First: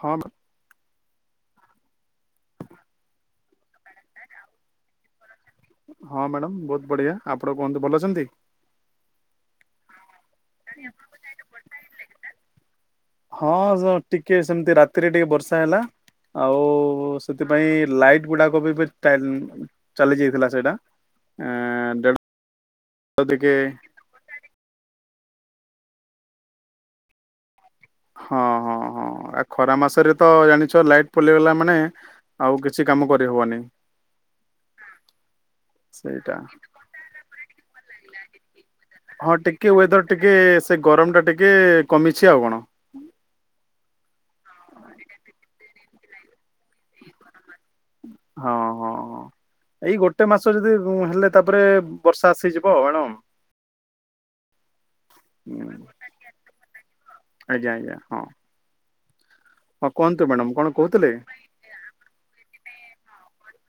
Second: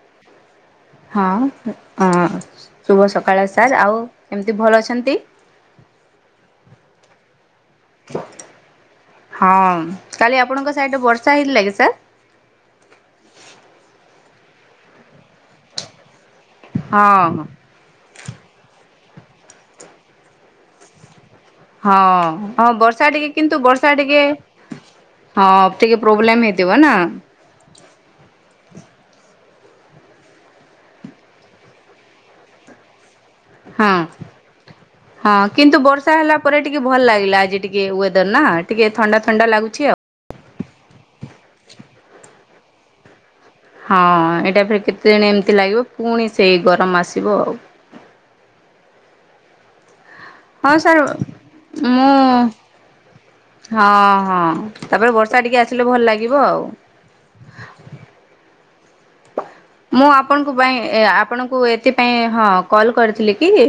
ହାବତ୍ ହଁ ହଁ ଶୁଭ ସକାଳ ସାର୍ ଆଉ କେମିତି ଭଲ ଅଛନ୍ତି। ଢିଆ ଆ ଆପଣ କୁହନ୍ତୁ ଭଲ ଅଛନ୍ତି। ହଁ କାଲି ଆପଣଙ୍କ ସାଇଡ ବର୍ଷା ହେଇଥିଲା କି ସାର୍ ହଁ ଟିକେ ସେମିତି ରାତିରେ ଟିକେ ବର୍ଷା ହେଲା। ଆଉ ହଁ ସେଥିପାଇଁ ଲାଇଟ୍ ବୁଢଡାକୋବି ବି ଚାଲି ଯାଇଥିଲା ସେଇଟା ହଁ ଦେଢ ହଁ ବର୍ଷା ଟିକେ କିନ୍ତୁ ବର୍ଷା ଟିକେ ହଁ ଟିକ ପ୍ରୋବ୍ଲେମ ହେଇଥିବ ନା ହଁ ହଁ ହଁ ଆ ଖରା ମାସରେ ତ ଜାଣିଛ ଲାଇଟ ପୋଲେଇଗଲା ମାନେ ଆଉ କିଛି କାମ କର। ହଁ ହଁ କିନ୍ତୁ ବର୍ଷା ସେଇଟା ହେଲା ପରେ ଟିକେ ଭଲ ଲାଗିଲା ଆଜି ଟିକେ ଦ ନାଟ ହଁ ଟିକେ ୱେଦର ଟିକେ ସେ ଗରମ ଟା ଟିକେ ଟିକେ କମିଛି ଆଉ କଣ? ହଁ ଏଇଟା ଫରେ କେତେଦିନ ଏମିତି ଲାଗିବ ପୁଣି ସେଇ ଗରମ ଆସିବ ଆଉ। ହଁ ହଁ ହଁ ଏଇ ଗୋଟେ ଗୋଟେ ମାସ ଯଦି ହଁ ସାର୍ ହେଲେ ତାପରେ ମୁଁ ବର୍ଷା ଆସିଯିବ ମଡ ହଁ ହଁ ତାପରେ ବର୍ଷା ଟିକେ ଆସିଲେ ଭଲ ଲାଗିବ ଆଉ। ଆଜ୍ଞା ଆଜ୍ଞା ହଁ। ହଁ ମୁଁ କୁହନ୍ତୁ ମ୍ୟାଡ଼ାମ ଆପଣଙ୍କ କଣ ପାଇଁ କହୁଥିଲେ ଆପଣଙ୍କୁ ଏଥିପାଇଁ ହଁ କଲ କରିଥିଲି। କିଏ?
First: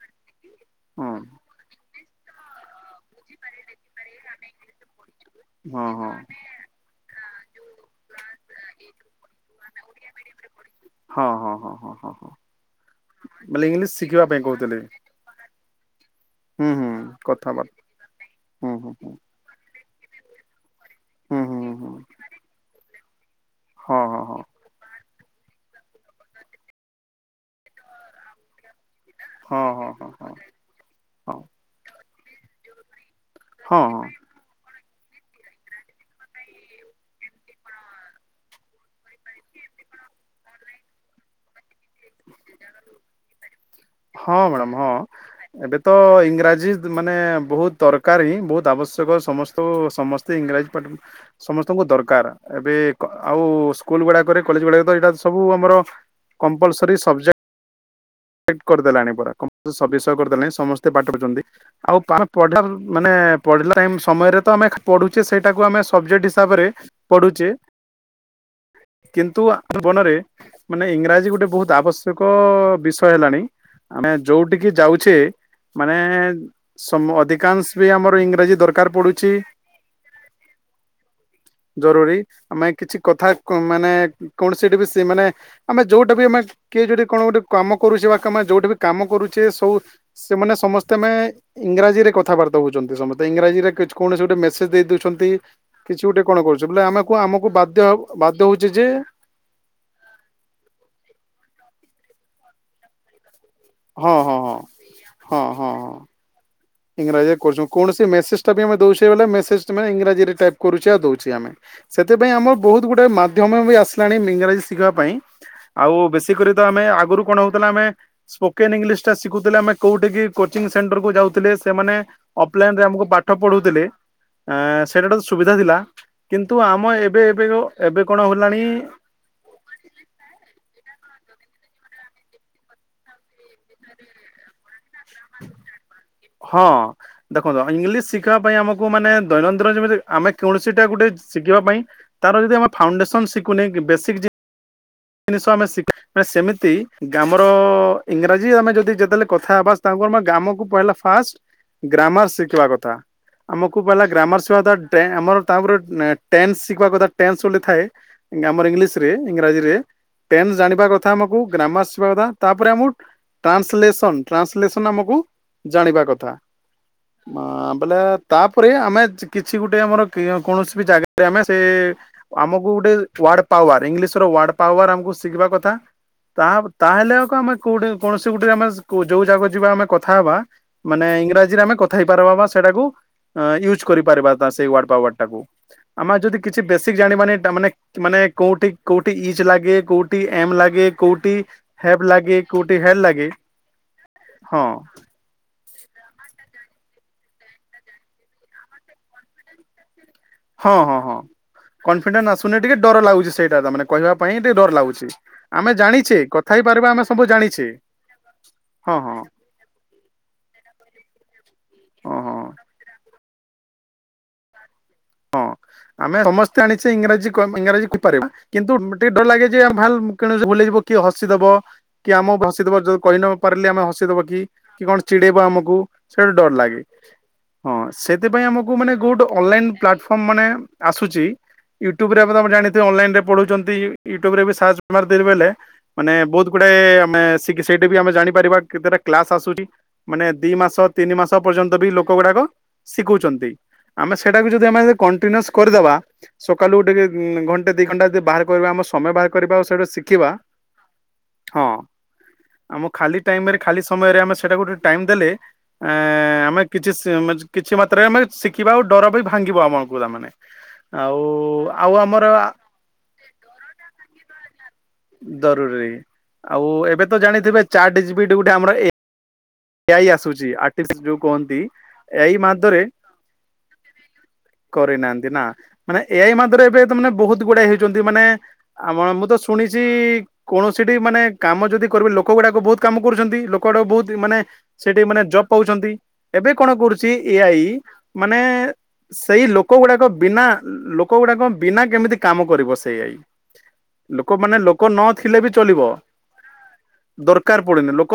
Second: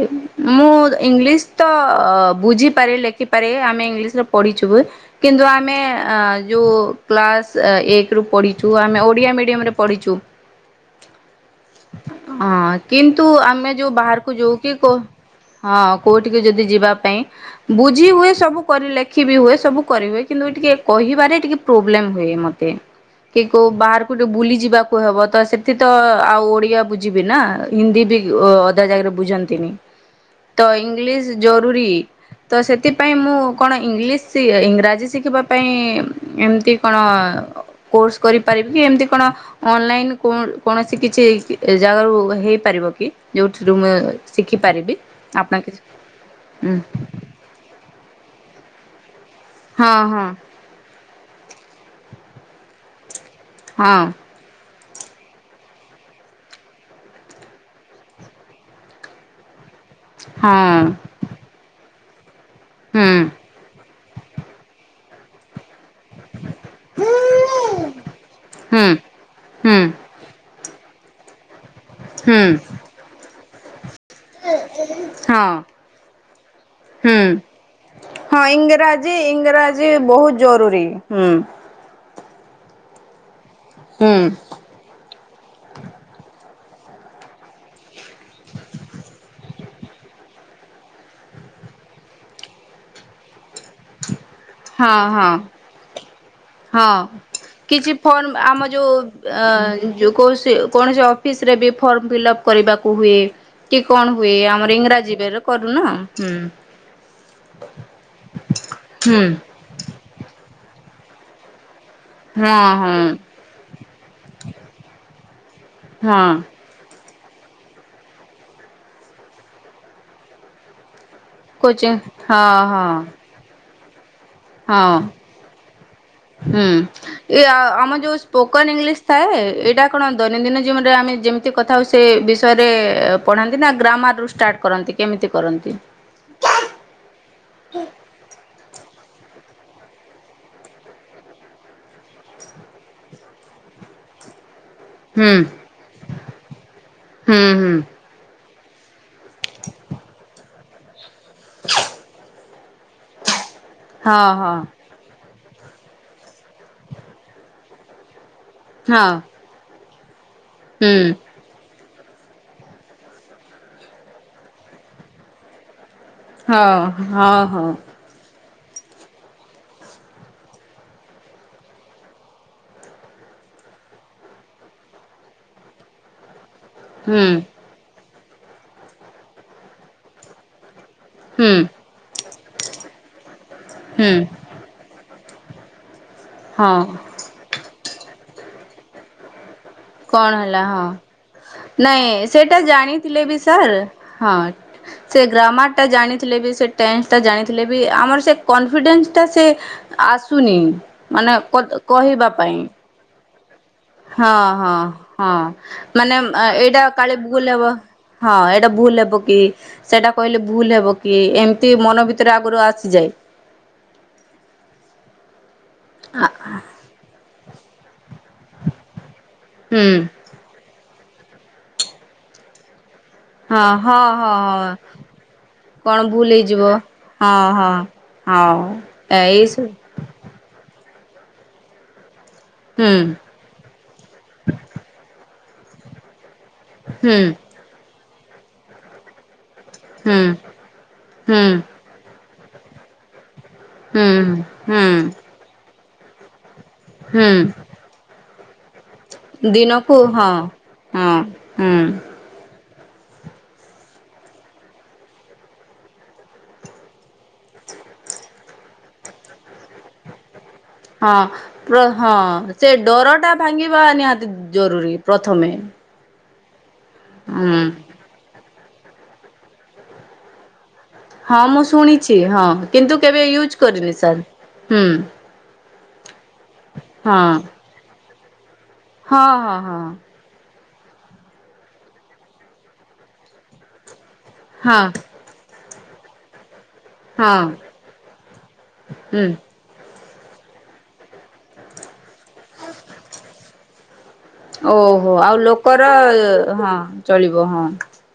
ମୁଁ ହଁ ଇଂଲିଶ ତ ଅ ବୁଝିପାରେ ଲେଖିପାରେ ଆମେ ଇଂଲିଶ ରେ ପଢିଚଛୁ। କେନ୍ଦୁ ଆମେ ହଁ ହଁ ଯୋଉ ପ୍ଲାସ୍ ଏକରୁୁ ପ଼ିଛୁ ଆମେ ଓଡ଼ିଆ ମିଡ଼ିୟମରେ ପଢ଼ଛୁ ହଁ ହଁ ହଁ ହଁ ହଁ ହଁ କିନ୍ତୁ ବୋଲେ ଆମେ ଯୋଉ ଇଂଲିଶ ଶିଖିବା ବାହାରକୁ ପାଇଁ ଯାଉ କି କହୁଥିଲେ କ? ହଁ କୋଉଠିକ ଯଦି ହୁଁ ହୁଁ ଯିବା ପାଇଁ କଥାବାର୍ତ୍ତା ବୁଝି ହୁଏ ସବୁ ହୁଁ କରି ହୁଁ ହୁଁ ଲେଖି ବିି ହୁଏ ସବୁ। କରିବେ କିନ୍ତୁ ଟିକେ କହିବାରେ ହୁଁ ଟିକେ ହୁଁ ହୁଁ। ପ୍ରୋବ୍ଲେମ ହୁଏ ମତେ କି କୋଉ ହଁ ବାହାରକୁ ହଁ ଟିକେ ହଁ ବୁଲି ଯିବାକୁ ହବ। ତ ସେଠି ତ ଆଉ ଓଡିଆ ବୁଝିବି ନା ହିନ୍ଦୀ ବି ଅଧା ଜାଗାରେ ହଁ ବୁଝନ୍ତିନି ହଁ ହଁ ତ ଇଂଲିଶ ହଁ ଜରୁରୀ ତ ସେତି ପାଇଁ ମୁଁ କଣ ହଁ ହଁ ଇଂଲିଶ ୟ, ଇଂରା ଜି ଶିଖିବା ପାଇଁ ଏମିତି କଣ କୋର୍ସ କରିପାରିବି କି ଏମତି କଣ ଅନଲାଇନ୍ କଣ କୌଣସି କିଛି [unintelligible] ଏ ଜାଗାରୁ ହେଇପାରିବ କି ଯୋଉଥିରୁ ମୁଁ ହଁ ହଁ ମ୍ୟାଡ଼ାମ ହଁ ଶିଖିପାରିବି ଆପଣ ଏବେ କିଛି, ତ ଇଂରାଜୀ ଉଁ, ତାବଶ୍ୟକସ ସମସ୍ତଙ୍କୁ ସମସ୍ତେ ଇଂରାଜୀ ପାଠ୍ ସମସ୍ତଙ୍କୁ ଦର କାର ଏବେ କ ଆଉ ହଁ ସ୍କୁଲ୍ ଗୁଡାକରେ କଲେଜ ଗୁଡା ତ ଏଇଟା ସବୁ ଆମର କମ୍ପ ପଲସରି ସବ୍ଜେ [unintelligible] କରିଦେଲାଣି ପରା କମ୍ପ ସ ବିଷୟ କରିଦେଲେ ସମସ୍ତେ ହଁ ପାଠ ପଢ଼ୁଛନ୍ତି। ଆଉ ପାର ପଢିଲା ହୁଁ ମାନେ ପଢିଲା ଟାଇମ୍ ସମୟରେ ତ ଆମେ ପଢୁ ଯେ ସେଇଟା କୁ ଆମେ ସବଜେକ୍ଟ ହିସାବରେ ପଢୁଚେ, ହୁଁ କିନ୍ତୁ ହୁଁ [inaudible] ମନରେ ମାନେ ଇଂରାଜୀ ଗୋଟେ ବୋହୁତ ହୁଁ ଆବଶ୍ୟକ ବିଷ ଟାଣି ଆମେ ଯୋଉଟିକି ଯାଉଛେ ହଁ ମାନେ ସମ୍ ହୁଁ ଅଧିକାଂଶ ବି ଆମର ହଁ ଇଂରାଜୀ ଦରକାର ପଡ଼ୁଛି, ଇଂରାଜୀ ବହୁତ ଜରୁରୀ ହୁଁ ଜରୁରୀ ଆମେ କିଛି କଥା କୁ ମାନେ ହୁଁ କୌଣସି ଟି ବି ସେ ମାନେ ଆମେ ଯୋଉଟା ବି ଆମେ କିଏ ଯଦି କଣ ଗୋଟେ କାମ କରୁଚି ବା କାମେ ଯୋଉଠି ବି କାମ କରୁଚେ, ସବୁ ସେମାନେ ସମସ୍ତେେ ମେ ଇଂରାଜୀରେ କଥାବାର୍ତ୍ତା ହଉଚନ୍ତି ସମସ୍ତେ ଇଂରାଜୀରେ କିଛି କୌଣସି ଗୋଟେ ମେସେଜ ଦେଇ ହଁ ହଁ ଦଉଛନ୍ତି। କିଛି ଗୋଟେ କଣ କରୁଛୁ ବୋଲେ ହଁ ଆମକୁ ଆମକୁ ବାଧ୍ୟ କିଛି ବାଧ୍ୟ ଫର୍ମ ହଉଛି ଆମ ଯେ ଯୋଉ ଅ, ଯୋଉ କୌସି-କୌଣସି ଅଫିସ୍ ରେ ବି ଫର୍ମ ଫିଲ୍ଅପ୍ କରିବାକୁ ହୁଏ। କି ହଁ କଣ ହୁଏ ହଁ ହଁ ଆମର ଇଂରାଜୀ ରେରେ ହଁ ହଁ କରୁନା, ହଁ ହୁଁ ଇଂରାଜୀରେ କରୁଚୁ, କୌଣସି ମେସେଜ ତା ପାଇଁ ଆମେ ଦୋଉଛେ ହୁଁ ବୋଲେ ମେସେଜ୍ ତୁମେ ଇଂରାଜୀରେ ଟାଇପ୍ କରୁ ଚ ଦଉଛି ଆମେ ସେଥିପାଇଁ ହଁ ଆମର ବହୁତ ହଁ ଗୁଡ଼େ ମାଧ୍ୟମ ବି ଆସିଲାଣି ମି ଇଂରାଜୀ ଶିଖିବା ପାଇଁ। ଆଉ ହଁ ବେଶୀ କରି ତ ଆମେ ଆଗରୁ କଣ ହଉଥିଲା ଆମେ ସ୍ପୋକେନ ଇଂଲିଶ ଟା ଶିଖୁଥିଲେ, ଆମେ କୋଉଠି କୋଚିଂ ସେଣ୍ଟର କୁ ଯାଉଥି କୋଚିଂ ସେମାନେ ହଁ ଅଫଲାଇନରେ ହଁ। ଆମକୁ ପାଠ ପଢ଼ୋଉ ଥିଲେ ହଁ କିନ୍ତୁ ହୁଁ ଆମ ଏବେ ଏ ଏବେ ଆମ ଏବେ ଯୋଉ କଣ ହେଲାଣି ସ୍ପୋକନ ଇଂଲିଶ ଥାଏ ଏଇଟା କଣ ଦୈନନ୍ଦିନ ଜୀବନରେ ଆମେ ଯେମିତି କଥା ହୋଉ ସେ ବିଷୟରେ ପଢ଼ାନ୍ତି ନା ଗ୍ରାମାର ରୁ ଷ୍ଟାର୍ଟ କରନ୍ତି କେମିତି କରନ୍ତି? ହଁ ଦେଖନ୍ତୁ ଇଂଲିଶ ଶିଖିବା ପାଇଁ ଆମକୁ ମାନେ ଦୈନନ୍ଦ ଯେମିତି ଆମେ କୌଣସିଟା ଗୋଟେ ଶିଖିବା ପାଇଁ ତାର ଯଦି ଆମେ ଫାଉଣ୍ଡେସନ ଶିଖୁନି ବେସିକ ହୁଁ ଜିନିଷ ଆମେ ଶିଖ ମ ସେମିତି ହୁଁ ଆର ହୁଁ ଇଂରାଜୀ ଆମେ ଯଦି ଯେତେବେଳେ କଥାବାସ୍ ତାଙ୍କୁ ଆମ ଗାମକୁ କହିଲା ଫାଷ୍ଟ ଗ୍ରାମର ଶିଖିବା କଥା ଆମକୁ ପହିଲା ହଁ ଗ୍ରାମର ହଁ ଶିଖିବା ଟେ ଆମର ତାପରେ ଅ ଟେନ୍ସ ଶିଖିବା କଥା ଟେନ୍ସ ବୋଲି ଥାଏ ଆମର ଇଂଲିଶରେ ହଁ ଇଁରାଜୀରେ ଟେନ୍ ଜାଣିବା କଥା ହୁଁ। ଆମକୁ ଗ୍ରାମ କଥା ତାପରେ ଆମ ଟ୍ରାନ୍ସଲେସନ ଟ୍ରାନ୍ସଲେସନ ଆମକୁ ଜାଣିବା କଥା ହଁ ହଁ ହଁ ବୋଲେ ତାପରେ ଆମେ କିଛି ଗୋଟେ ଆମର କ୍ରିୟ କୌଣସି ବି ଜାଗାରେ ଆମେ ସେ ଆମକୁ ଗୋଟେ ୱାର୍ଡ଼ ପାୱାର ଇଂଲିଶର ୱାର୍ଡ଼ ପାୱାର ଆମକୁ ଶିଖିବା କଥା ତାହା ତାହେଲେ ହୁଁ ଆଉ ଆମେ କୋଉଠି କୌଣସି ଗୋଟେ ଆମେ ଯୋଉ ଜାଗା ଯିବା ଆମେ କଥା ହେବା ମାନେ ହୁଁ ଇଂରାଜୀରେ ଆମେ କଥା ହେଇ ପାରବା ବା ସେଟାକୁ ଅ ୟୁଜ୍ ହୁଁ କରିପାରିବା ସେଇ ୱାର୍ଡ଼ ପା ତାକୁ ଆମେ ଯଦି କିଛି ହଁ ବେେଶିକ ଜାଣିବାନି ମାନେ ମାନେ କଟି କଟି ଇ ଜିଲଲା କଣ ହେଲା ହଁ ହେବ୍ ନାଇଁ ଲାଗେ ସେଟା କୋଉଠି ହେଡ୍ ଜାଣିଥିଲେ ଲାଗେ ବି ସାର୍ ହଁ ସେ ଗ୍ରାମ ସେଟା ଜାଣିଥିଲେ ବି ସେ ଟନ୍ସ ଟା ଜାଣିଥିଲେ ବି ଆମର ସେ କନଫିଡେନ୍ସ ଟା ସେ ଆସୁନି ହଁ ହଁ ହଁ ମାନେ କହିବା କନଫିଡେନ୍ସ ଆସୁନି ପାଇଁ ଟିକେ ଡର ଲାଗୁଛି ସେଇଟା ତାମାନେ କହିବା ହଁ ପାଇଁ ଟିକେ ଡର ହଁ ଲାଗୁଛି ହଁ ଆମେ ମାନେ ଜାଣିଛେ କଥା ଏଇଟା ହେଇପାରିବା ଆମେ କାଳେ ସବୁ ଭୁଲ ଜାଣିଛେ ହବ ହଁ ଏଇଟା ହଁ ଭୁଲ ହଁ ହେବ କି ସେଇଟା କହିଲେ ଭୁଲ ହେବ କି? କିଏ ଏମ୍ ମନ ହଁ ଭିତରେ ହଁ ଆଗରୁ ଆସିଯାଏ। ହଁ ଆମେ ସମସ୍ତେ ଆଣିଛେ ଇଂରାଜୀ ଇଂରାଜ କିନ୍ତୁ ଟିକେ ଡ ଲେ ଯେ ହୁଁ ଭୁଯିବ କିଏ ହସିଦବ କି ଆମ ହସିଦବ ଯୋଉ କହି ନ ହଁ ପାରିଲେ ଆମେ ହଁ ହସିଦବ ହଁ କି ହଁ କି କଣ ଚିଡେଇବ ଆମକୁ କଣ ଭୁଲ ସେଇଟା ଡର ହେଇଯିବ ଲାଗେ ହଁ ସେଥିପାଇଁ ହଉ ଆମକୁ ମାନେ ଗୋଉଠୁ ଏଇ ସବୁ ଅନଲାଇନ ମାନେ ଆସୁଛି ୟୁଟ୍ୟୁବ୍ ତମେ ଜାଣିଥିବେ ହୁଁ ଅନଲାଇନ ପଢୁଛନ୍ତି ୟୁଟ୍ୟୁବରେ ବି ସର୍ଚ୍ଚ ମାରିଦେବେ ବୋଇଲେ। ମାନେ ବହୁତ। ହୁଁ ଟେ ସେଇା ବି ଆମେ ଜାଣି ାରିବା କେତେଟା କ୍ଲାସ୍ ଆସୁଛି। ହୁଁ ମାନେ ଦି ମାସ ତିନି ମାସ ହୁଁ ପର୍ଯ୍ୟନ୍ତ ବି ଲୋକ ଗୁଡାକ। ଶିଖଉଛନ୍ତି। ହୁଁ। ମେ ହୁଁ ସେ କଣ୍ଟିିନନ୍ୟୁସ କ କରିଦବା। ସକାଳୁ ଟିକେ ହୁଁ ଘଣ୍ଟା ଦି ଘଣ୍ଟା ଯେ ବାହାରେ। କରିବା ଆମ ସ ଦିନକୁ ହଁ ହଁ ହଁ ହୁଁ। ଆମ ଖାଲି ଟାଇମରେ ଖାଲି ସମୟରେ ଆମେ ସେଟାକୁ ଗୋେ ଟାଇମ ଦେଲେ ଆ ଆମେ କିଛି କିଛି ମାତ୍ରାରେ ଆମେ ଶିଖିବା ଆଉ ଡର ବି। ଭାଙ୍ଗିବ ଆମ [unintelligible] ହଁ ହଁ ସେ ଡର ଟା ଭାଙ୍ଗିବା ନିହାତି ଜରୁରୀ। ପ୍ରଥମେ ଜରୁରୀ। ଆଉ ଏ ଏବେ ତ ହୁଁ ଜାଣିଥିବେ ଚାର [unintelligible] ବି ଡିୟୁଟି ଆର ଏ ଏଆଇ ଆସୁଛି ଆଠ ଯୋଉ ହଁ କହନ୍ତି ମୁଁ ଶୁଣିଛି ଏଇ ହଁ ମାରେ କିନ୍ତୁ କେବେ ୟୁଜ୍ କରିନି ସାର୍ ହୁଁ କରିରେନାହାନ୍ତି ନା ମାନେ ଏଇ ମାରେ ଏବେ ତ ମାନେ ହଁ ବହୁତ ଗୁଡାଏ ହେଇଛନ୍ତି। ଯ ମାନେ। ଆମ ମୁଁ ହଁ ତ ହଁ ଶୁଣିଛି କୌଣସିଟି ମାନେ କାମ ଯଦି କରିବେ ଲୋକ ଗୁଡାକ ବହୁତ କାମ କରୁଛନ୍ତି ଲୋକ ଗୁଡାକ ବହୁତ ମାନେ ହଁ ହଁ ସେଠି ମାନେ ଜବ୍ ପାଉଛି। ଛନ୍ତି ଏବେ। କଣ କରୁଛି ହଁ ଏଆଇ ମାନେ ହୁଁ ସେଇ ଲୋକ ଗୁଡାକ। ବିନା ଲୋକ ଗୁଡା କଣ ବିନା କେମିତି। କାମ କରିବ ସେଇ ଆଇ ଲୋକ ମାନେ ଲୋକ ଓହୋ ଆଉ ନଥିଲେ ବି ଚଲିବ ଲୋକର ହଁ ଚଳିବ ଦରକାର ହଁ ପଡୁନି ଲୋକ।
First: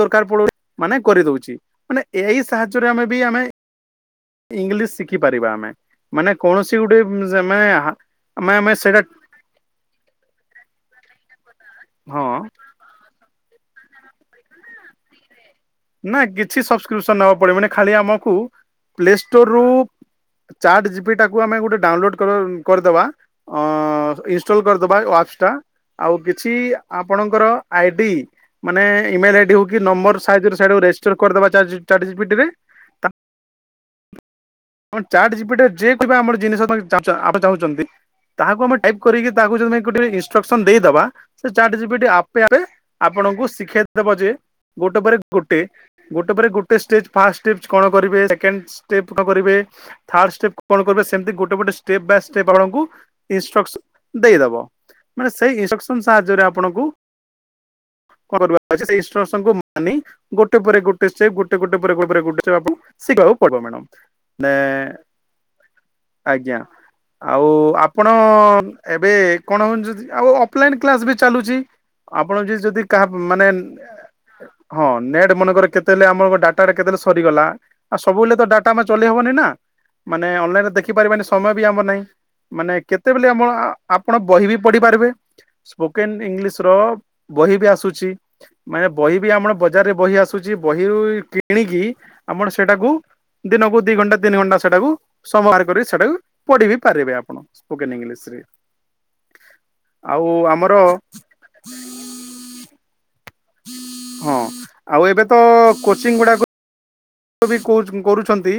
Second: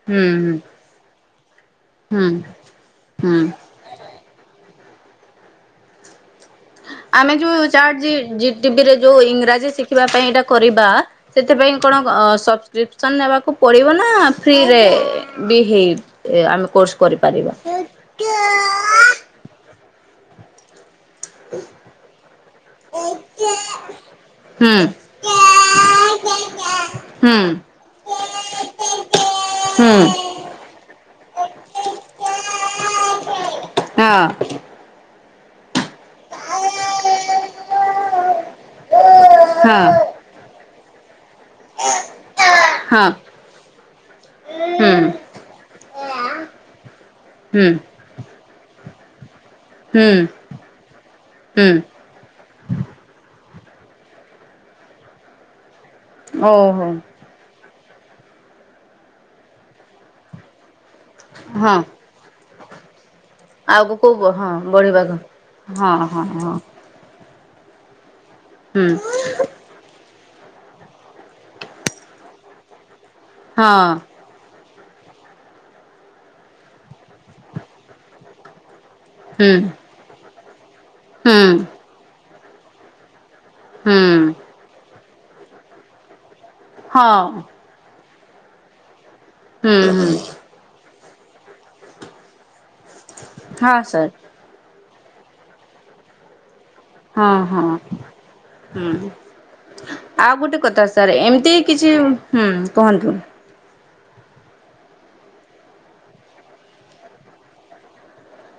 ଦରକାର ହୁଁ ପଡୁ ମାନେ। କରିଦଉଛି। ମାନେ ହୁଁ ହୁଁ ଏଇ ସାହାଯ୍ୟରେ ଆମେ ବି ଆମେ। ହୁଁ ଇଂଲିଶ ଶିଖିପାରିବା ଆମେ ମାନେ କୌଣସି ଗୋଟେ ଆମେ ମାନେ ଆମେ ଆମେ ଯୋଉଟିଭିରେ ସେଇଟା ଯୋଉ ଇଂରାଜୀ ଶିଖିବା ପାଇଁଟା କରିବା ସେଥିପାଇଁ କଣ ହଁ ସବସ୍କ୍ରିପସନ ନେବାକୁ ପଡ଼ିବ ନା ଫ୍ରିରେ ବି ହେଇ ନା ଏ କିଛି ଆମେ କୋର୍ସ ସବସ୍କ୍ରିପସନ ନେବା କରିପାରିବା। ପଡିବ ମାନେ ହୁଁ ଖାଲି ଆମକୁ ପ୍ଲେଷ୍ଟୋର ରୁ ଚାଟ ଯିବି ଟାକୁ ଆମେ ଗୋଟେ ଡାଉନଲୋଡ୍ କ କରିଦେବା ହୁଁ ହୁଁ ଆପ ଟା ଆଉ କିଛି ଆପଣଙ୍କର ଆଇଡି ଆମେ ଇମେଲ ଆଇଡି ହୋଉ କି ହଁ ନମ୍ବର ସାଇ କରିଦବା ଚ ପିରେ ହଁ ଆମ ଚାର୍ ଜପିଟର ଯେ ଆମ ଜିନିଷ ଚାହୁଁଛନ୍ତି ତାହାକୁ ଆମେ ଟାଇପ କରିକି ତାହାକୁ ଯଦେ ହଁ ଗୋଟେ ଇନଷ୍ଟ୍ରକ୍ସନ ଦେଇଦବା ସେ ଚାଟ ଯିବ ଆପେ ଆପେ ହଁ ଆପଣଙ୍କୁ ଶିଖେଇଦବା ଯେ ହୁଁ ଗୋଟେ ପରେ ଗୋଟେ ଗୋଟେ ପରେ ଗୋଟେ େପ ଫ ହୁଁ କଣ କରିବେ ଦେବ୍ [unintelligible] ହୁଁ ଥାର୍ଡ ଷ୍ଟେପ କଣ କର ସେମତି ଗୋଟେ ଗୋଟେ ହୁଁ ଷ୍ଟେପ ବାଏ ଷ୍ଟେପ ଆପଣ ଦେଇଦବ ମାନେ ସେଇ ସାହାଯ୍ୟରେ ଆପଣଙ୍କୁ ଓହୋ କରବା ଆଚ୍ଛା ସେ ଏନଷ୍ଟକସନ ମାନି ଗୋଟେ ପରେ ଗୋ ସେ ଗୋଟେ ଗୋଟେ ହଁ ପରେ ଭାବରେ ଗୁଟେ ସେଇଆକୁ ଶିକବାକୁ ପଡିବ ମ୍ୟାଡ଼ମ୍। କୁହ ହଁ ବଢ଼ିବାଘ ହଁ ହଁ ହଁ ଆଜ୍ଞା। ଆଉ ଆପଣ କଣ ହୁଁ। ଏବେ କଣ ହଉ ଆଉ ଅ କ୍ସ ବି ଚାଲୁଛି ଆପଣ ଯ ଯଦି କାହା ମାନେ ହଁ ହଁ ନେଟ୍ ମନେକର କେତେବେଳେ ଆମର ଡାଟା କେତେବେଳେ ସରିଗଲା ଆଉ ସବୁବେଳେ ତ ଡାଟା ଚଲେ ହବନି ନା ହୁଁ ମାନେ ଅନାଇନ ଦେ ଖପାରିବାନି ହୁଁ ସମୟ ବି ଆମର ନାହିଁ। ମାନେ କେତେ? ଆମ ହୁଁ ଆପଣ ବହି ବି ପଢିପାରିବେ ସ୍ପୋକେନ୍ ଇଂଲିଶ ର ହଁ ବହି ବି ଆସୁଛି। ମାନେ ବହି ବି ଆମର ହୁଁ ବଜାରରେ ହୁଁ ବହି ଆସୁଛି ବହି କିଣିକି ଆମର ସେଟାକୁ ଦିନକୁ ହଁ ଦି ଘଟ ସାର୍ ନ ଘଣ୍ଟା ସେଟାକୁ ସମହାର କରି ସେଟାକୁ ପଢି ବି ପାରିବେ ହଁ ଆପଣ ହଁ ସ୍ପୋକେନ୍ ଇଂଲିଶରେ ହୁଁ ଆଉ ଗୋଟେ କଥା ସାର୍ ଏମିତି କିଛି ହୁଁ କୁହନ୍ତୁ। ହଁ ଆଉ ଏବେ ତ କୋଚିଂ ଗୁଡାକୁ କରୁଛନ୍ତି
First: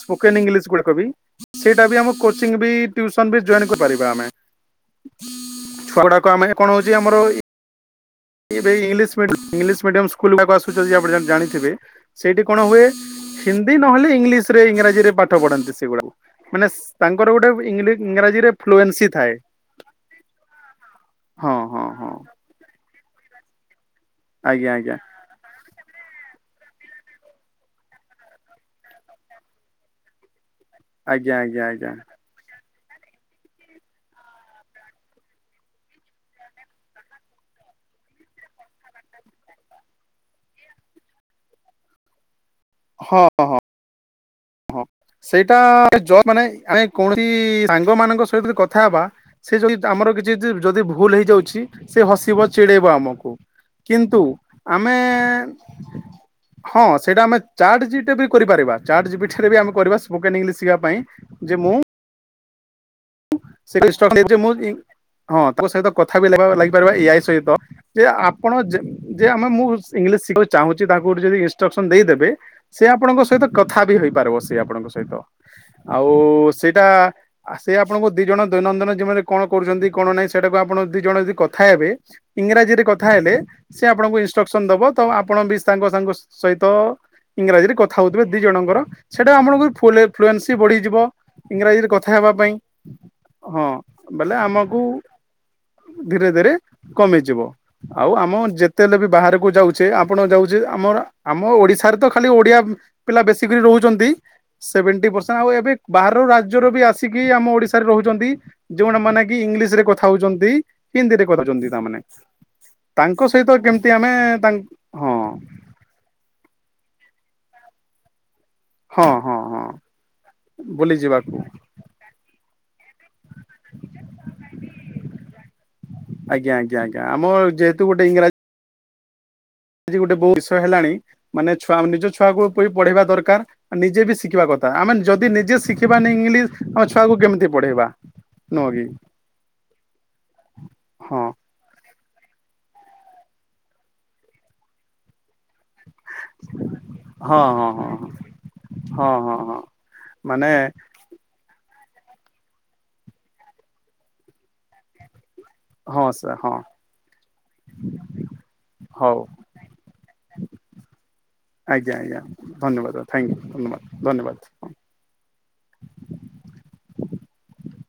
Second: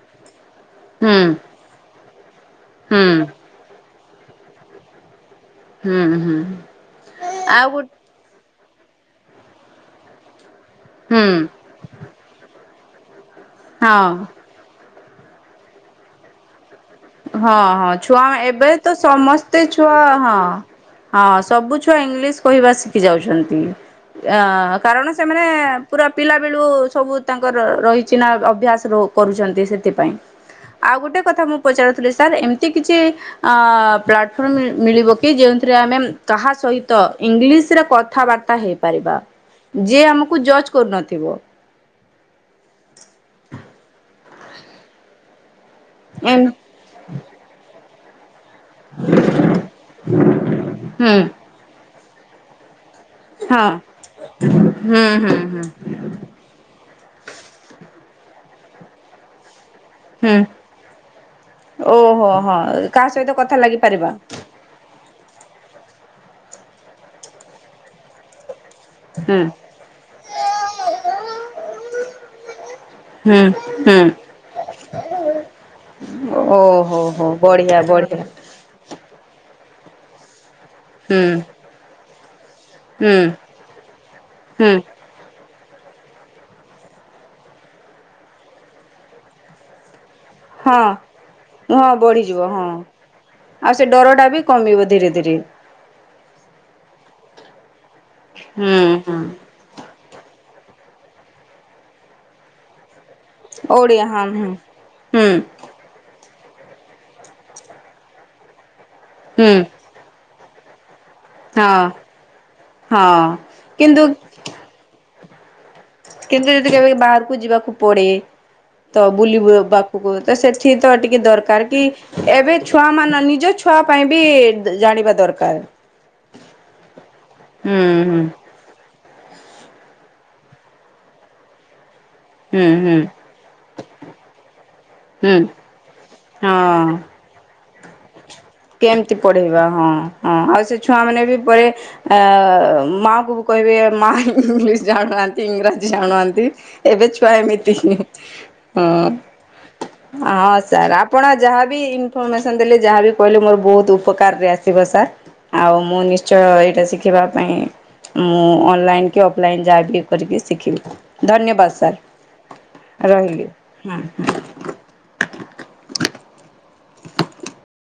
ସ୍ପୋକନ ଇଂଲିଶ ଗକବ ବି ହୁଁ ସେଇଟା ବି ଆମ କୋଚିଂ ବି ହୁଁ ଟୁସନ ବି ଜଏନ କରିପାରି ଗମେ ଛୁଆ ହୁଁ ଗୁଡାକ ହୁଁ ଆମେ କଣ ହଉଛି ଆମର ଆଉ ଗୋ ଏଂଇଂଲିଶ ମିଡିୟମ ସ୍କୁଲ ବ ଯି ଆପଣ ହୁଁ ଜାଣିଥିବେ ସେଇଠି ହୁଏ। ହିନ୍ଦୀ ନହେଲେ ହଁ ଇଂଲିଶ ଇଂରାଜୀରେ ପାଠ ପଢନ୍ତି ସେଗୁଡାକୁ ମାନେ ତାଙ୍କର ଗୋଟେ ହଁ ଇଂଲି ହଁ ଛୁଆ ଇଂରାଜୀରେ ଏବେ ତ ଫ୍ଲୁଏନ୍ସି ଥାଏ ସମସ୍ତେ ଛୁଆ ହଁ ହଁ ସବୁ ହଁ ଛୁଆ ହଁ ଇଂଲିଶ କହିବା ଶିଖି ଯାଉଛନ୍ତି। କି? ଆଜ୍ଞା ଅ ଆଜ୍ଞା କାରଣ ସେମାନେ ପୁରା ପିଲା ବେଳୁ ସବୁ ତାଙ୍କର ରହିଛି ନା ଅଭ୍ୟାସ କରୁଛନ୍ତି ସେଥିପାଇଁ ଆଉ ଗୋଟେ ଆଜ୍ଞା କଥା ମୁଁ ଆଜ୍ଞା ଆଜ୍ଞା ପଚାରୁଥିଲେ ସାର୍ ଏମତି ଏ କିଛି ଅ ପ୍ଲାଟଫର୍ମ ମିଳିବ କି ଯେଉଥିରେ ଆମେ କାହା ସହିତ ଇଂଲିଶ ରେ କଥାବାର୍ତ୍ତା ହେଇପାରିବା ଯିଏ ଆମକୁ ଜଜ କରୁନଥିବ। ହଁ ହଁ ହଁ ହଁ ସେଇଟା ଜବ ମାନେ ଏମ୍ ଆମେ କୌଣସି ମଙ୍କ ଯି କଥା ହେବା ସେ ଯ ଆମର କିଛି ଯଦି ହୁଁ ଭୁଲ ହେଇଯାଉଛି। ସେ ହସିବ ଚି ଆମକୁ ହଁ କିନ୍ତୁ ଆମେ ହୁଁ ହୁଁ ହୁଁ। ହଁ ସେଟା ଆମେ ଚଟ କରିପାରିବା ଚାର୍ଟ ଜିବି ରେ ଆମକୁ ସ୍ପୋକ ହୁଁ ଇଂଲିଶ ଶିିବା ପାଇଁ ଯେ ମୁଁ ଓହୋ ହଁ କାହାଶ୍ ସେଷ୍ଟକ୍ ଦେ ମୁଁ ହଁ ତାଙ୍କ ସହିତ କଥା ବି ଲ ଲାଗିପାରିବା ଏଇଆଇ ସହିତ ଯେ ଆପଣ ଯେ ହୁଁ। ଆମେ ମୁଁ ଇଂଲିଶ ଶିଖିବାକୁ ଚାହୁଁଛି ତାକୁ ଯଦି ଇନଷ୍ଟ୍ରକ୍ସନ ଦେଇଦେବେ ସେ ଆପଣଙ୍କ ହୁଁ ସହିତ କଥା ବି ହୁଁ ହେଇପାରିବ ସେି ଆପଣଙ୍କ ସହିତ ଆଉ ସେଇଟା ଓହୋ ହୋ ସେ ବଢିଆ ଆପଣଙ୍କ ବଢିଆ। ଣ ଦୈନନ୍ଦିନ ଜୀବନରେ କଣ କରୁଛନ୍ତି କଣ ନାହିଁ। ସେଇଟାକୁ ଆପଣ ଦିଇ ଜଣ ହୁଁ ଯଦି କଥା ହେବେ ଇଂରାଜୀରେ କଥା ହୁଁ ହେଲେ ସେି ଆପଣଙ୍କୁ ଇନଷ୍ଟ୍ରକ୍ସନ ହୁଁ ଦେବ ତ ଆପଣ ବି ସାଙ୍ଗ ସାଙ୍ଗ ସହିତ ଇଂରାଜୀରେ କଥା ହଉଥିବେ ଦି ଜଣଙ୍କର ସେଇଟା ଆପଣଙ୍କ ଫୁଲ ଫ୍ଲୁଏନ୍ସି ହଁ ବଢ଼ିଯିବ ଇଂରାଜୀରେ ହଁ କଥା ହେବା ବଢିଯିବ ପାଇଁ ହଁ। ହଁ ଆଉ ସେ ଡର ଟା ବୋଲେ ବି ଆମକୁ କମିବ ଧୀରେ ଧୀରେ ଧୀରେ ଧୀରେ କମିଯିବ ଆଉ ଆମ ହୁଁ ଯେତେଳେ ବି ହୁଁ ବାହାରକୁ ଯାଉଛେ ଆପଣ ଯାଉ ଆମର ଆମ ଓଡିଶାରେ ତ ଖାଲି ଓଡିଆ ପିଲା ବେଶୀ କରି ଓଡ଼ିଆ ରହୁଛନ୍ତି ହଁ ହୁଁ ସେଭେଣ୍ ହୁଁ ପରସେଣ୍ଟ ଆଉ ଏବେ ବାହାର ବି ଆସିକି ଆମ ଓଡ଼ିଶା ରହୁଛନ୍ତି। ଯୋଉଟା ମାନେ କି ହୁଁ ଇଂଲିଶ ରେ କଥା ହଉଛନ୍ତି। ହତିରେ କରିଛନ୍ତି ହଁ ତାମାନେ ହଁ ତାଙ୍କ ସହିତ କେମିତି କିନ୍ତୁ ଆମେ ତାଙ୍କ ହଁ କିନ୍ତୁ ଯଦି କେବେ ବାହାରକୁ ଯିବାକୁ ପଡେ ତ ହଁ ହଁ ବୁଲୁ ହଁ ପାଖକୁ ତ ସେଥିି ତ ଟିକେ ବୁଲିଯିବାକୁ ଦରକାର କି ଏବେ ଛୁଆମାନ ନି ନିଜ ଛୁଆ ପାଇଁ ବି ଜାଣିବା ଦରକାର ଆଜ୍ଞା ଆଜ୍ଞା ଆଜ୍ଞା ଆମ ଯେହେତୁ ହୁଁ ଗୋଟେ ହଁ ଇଂରାଜୀ ଆଜି ଗୋଟେ ବହୁତ ବିଷୟ ହେଲାଣି ମାନେ ଛୁଆ ନିଜଛ ଛୁଆକୁ ହୁଁ ପ ହୁଁ ପଢେଇବା ଦରକାର ନିଜେ ବି ଶିଖିବା କଥା ଆମେ ଯଦି ହୁଁ ନିଜେ ଶିଖିବାାନି ଇଂଲିଶ ଆମ ହଁ ଛୁଆକୁ କେମିତି ପଢେଇବା ନୁହଁ କି? କେମିତି ପଢେଇବା ହଁ ହଁ ଆଉ ସେ ଛୁଆ ମାନେ ହଁ ବି ପରେ ମାଆଙ୍କୁ ବି କହିବି ମାଆ ଇଂଲିଶ ଜାଣନାହାନ୍ତି। ଇଂରାଜୀ ଆାଣୁନ୍ତି ଏବେ ଛୁଆ ଏମିତି ହଁ ମାନେ ହଁ ସାର୍ ଆପଣ ଯାହା ଇନଫର୍ମେସନ ଦେଲେ ଯାହାବ କହିଲେ ମୋର ବହୁତ ଉପକାର ରେ ଆସିବ ସାର୍ ଆଉ ମୁଁ ହଁ ସାର୍ ନିଶ୍ଚୟ ହଁ ଏଇଟା ଶିଖିବା ପାଇଁ ମୁଁ ଅନଲାଇନ ହଉ କି ଅଫଲାଇନ ଯାହା ବି କରିକି ଶିଖିବି ଧନ୍ୟବାଦ ଆଜ୍ଞା ଆଜ୍ଞା ଧନ୍ୟବାଦ ସାର୍ ଥ୍ୟାଙ୍କ ରହିଲି ୟୁ ଧନ୍ୟବାଦ ହ ଧନ୍ୟବାଦ।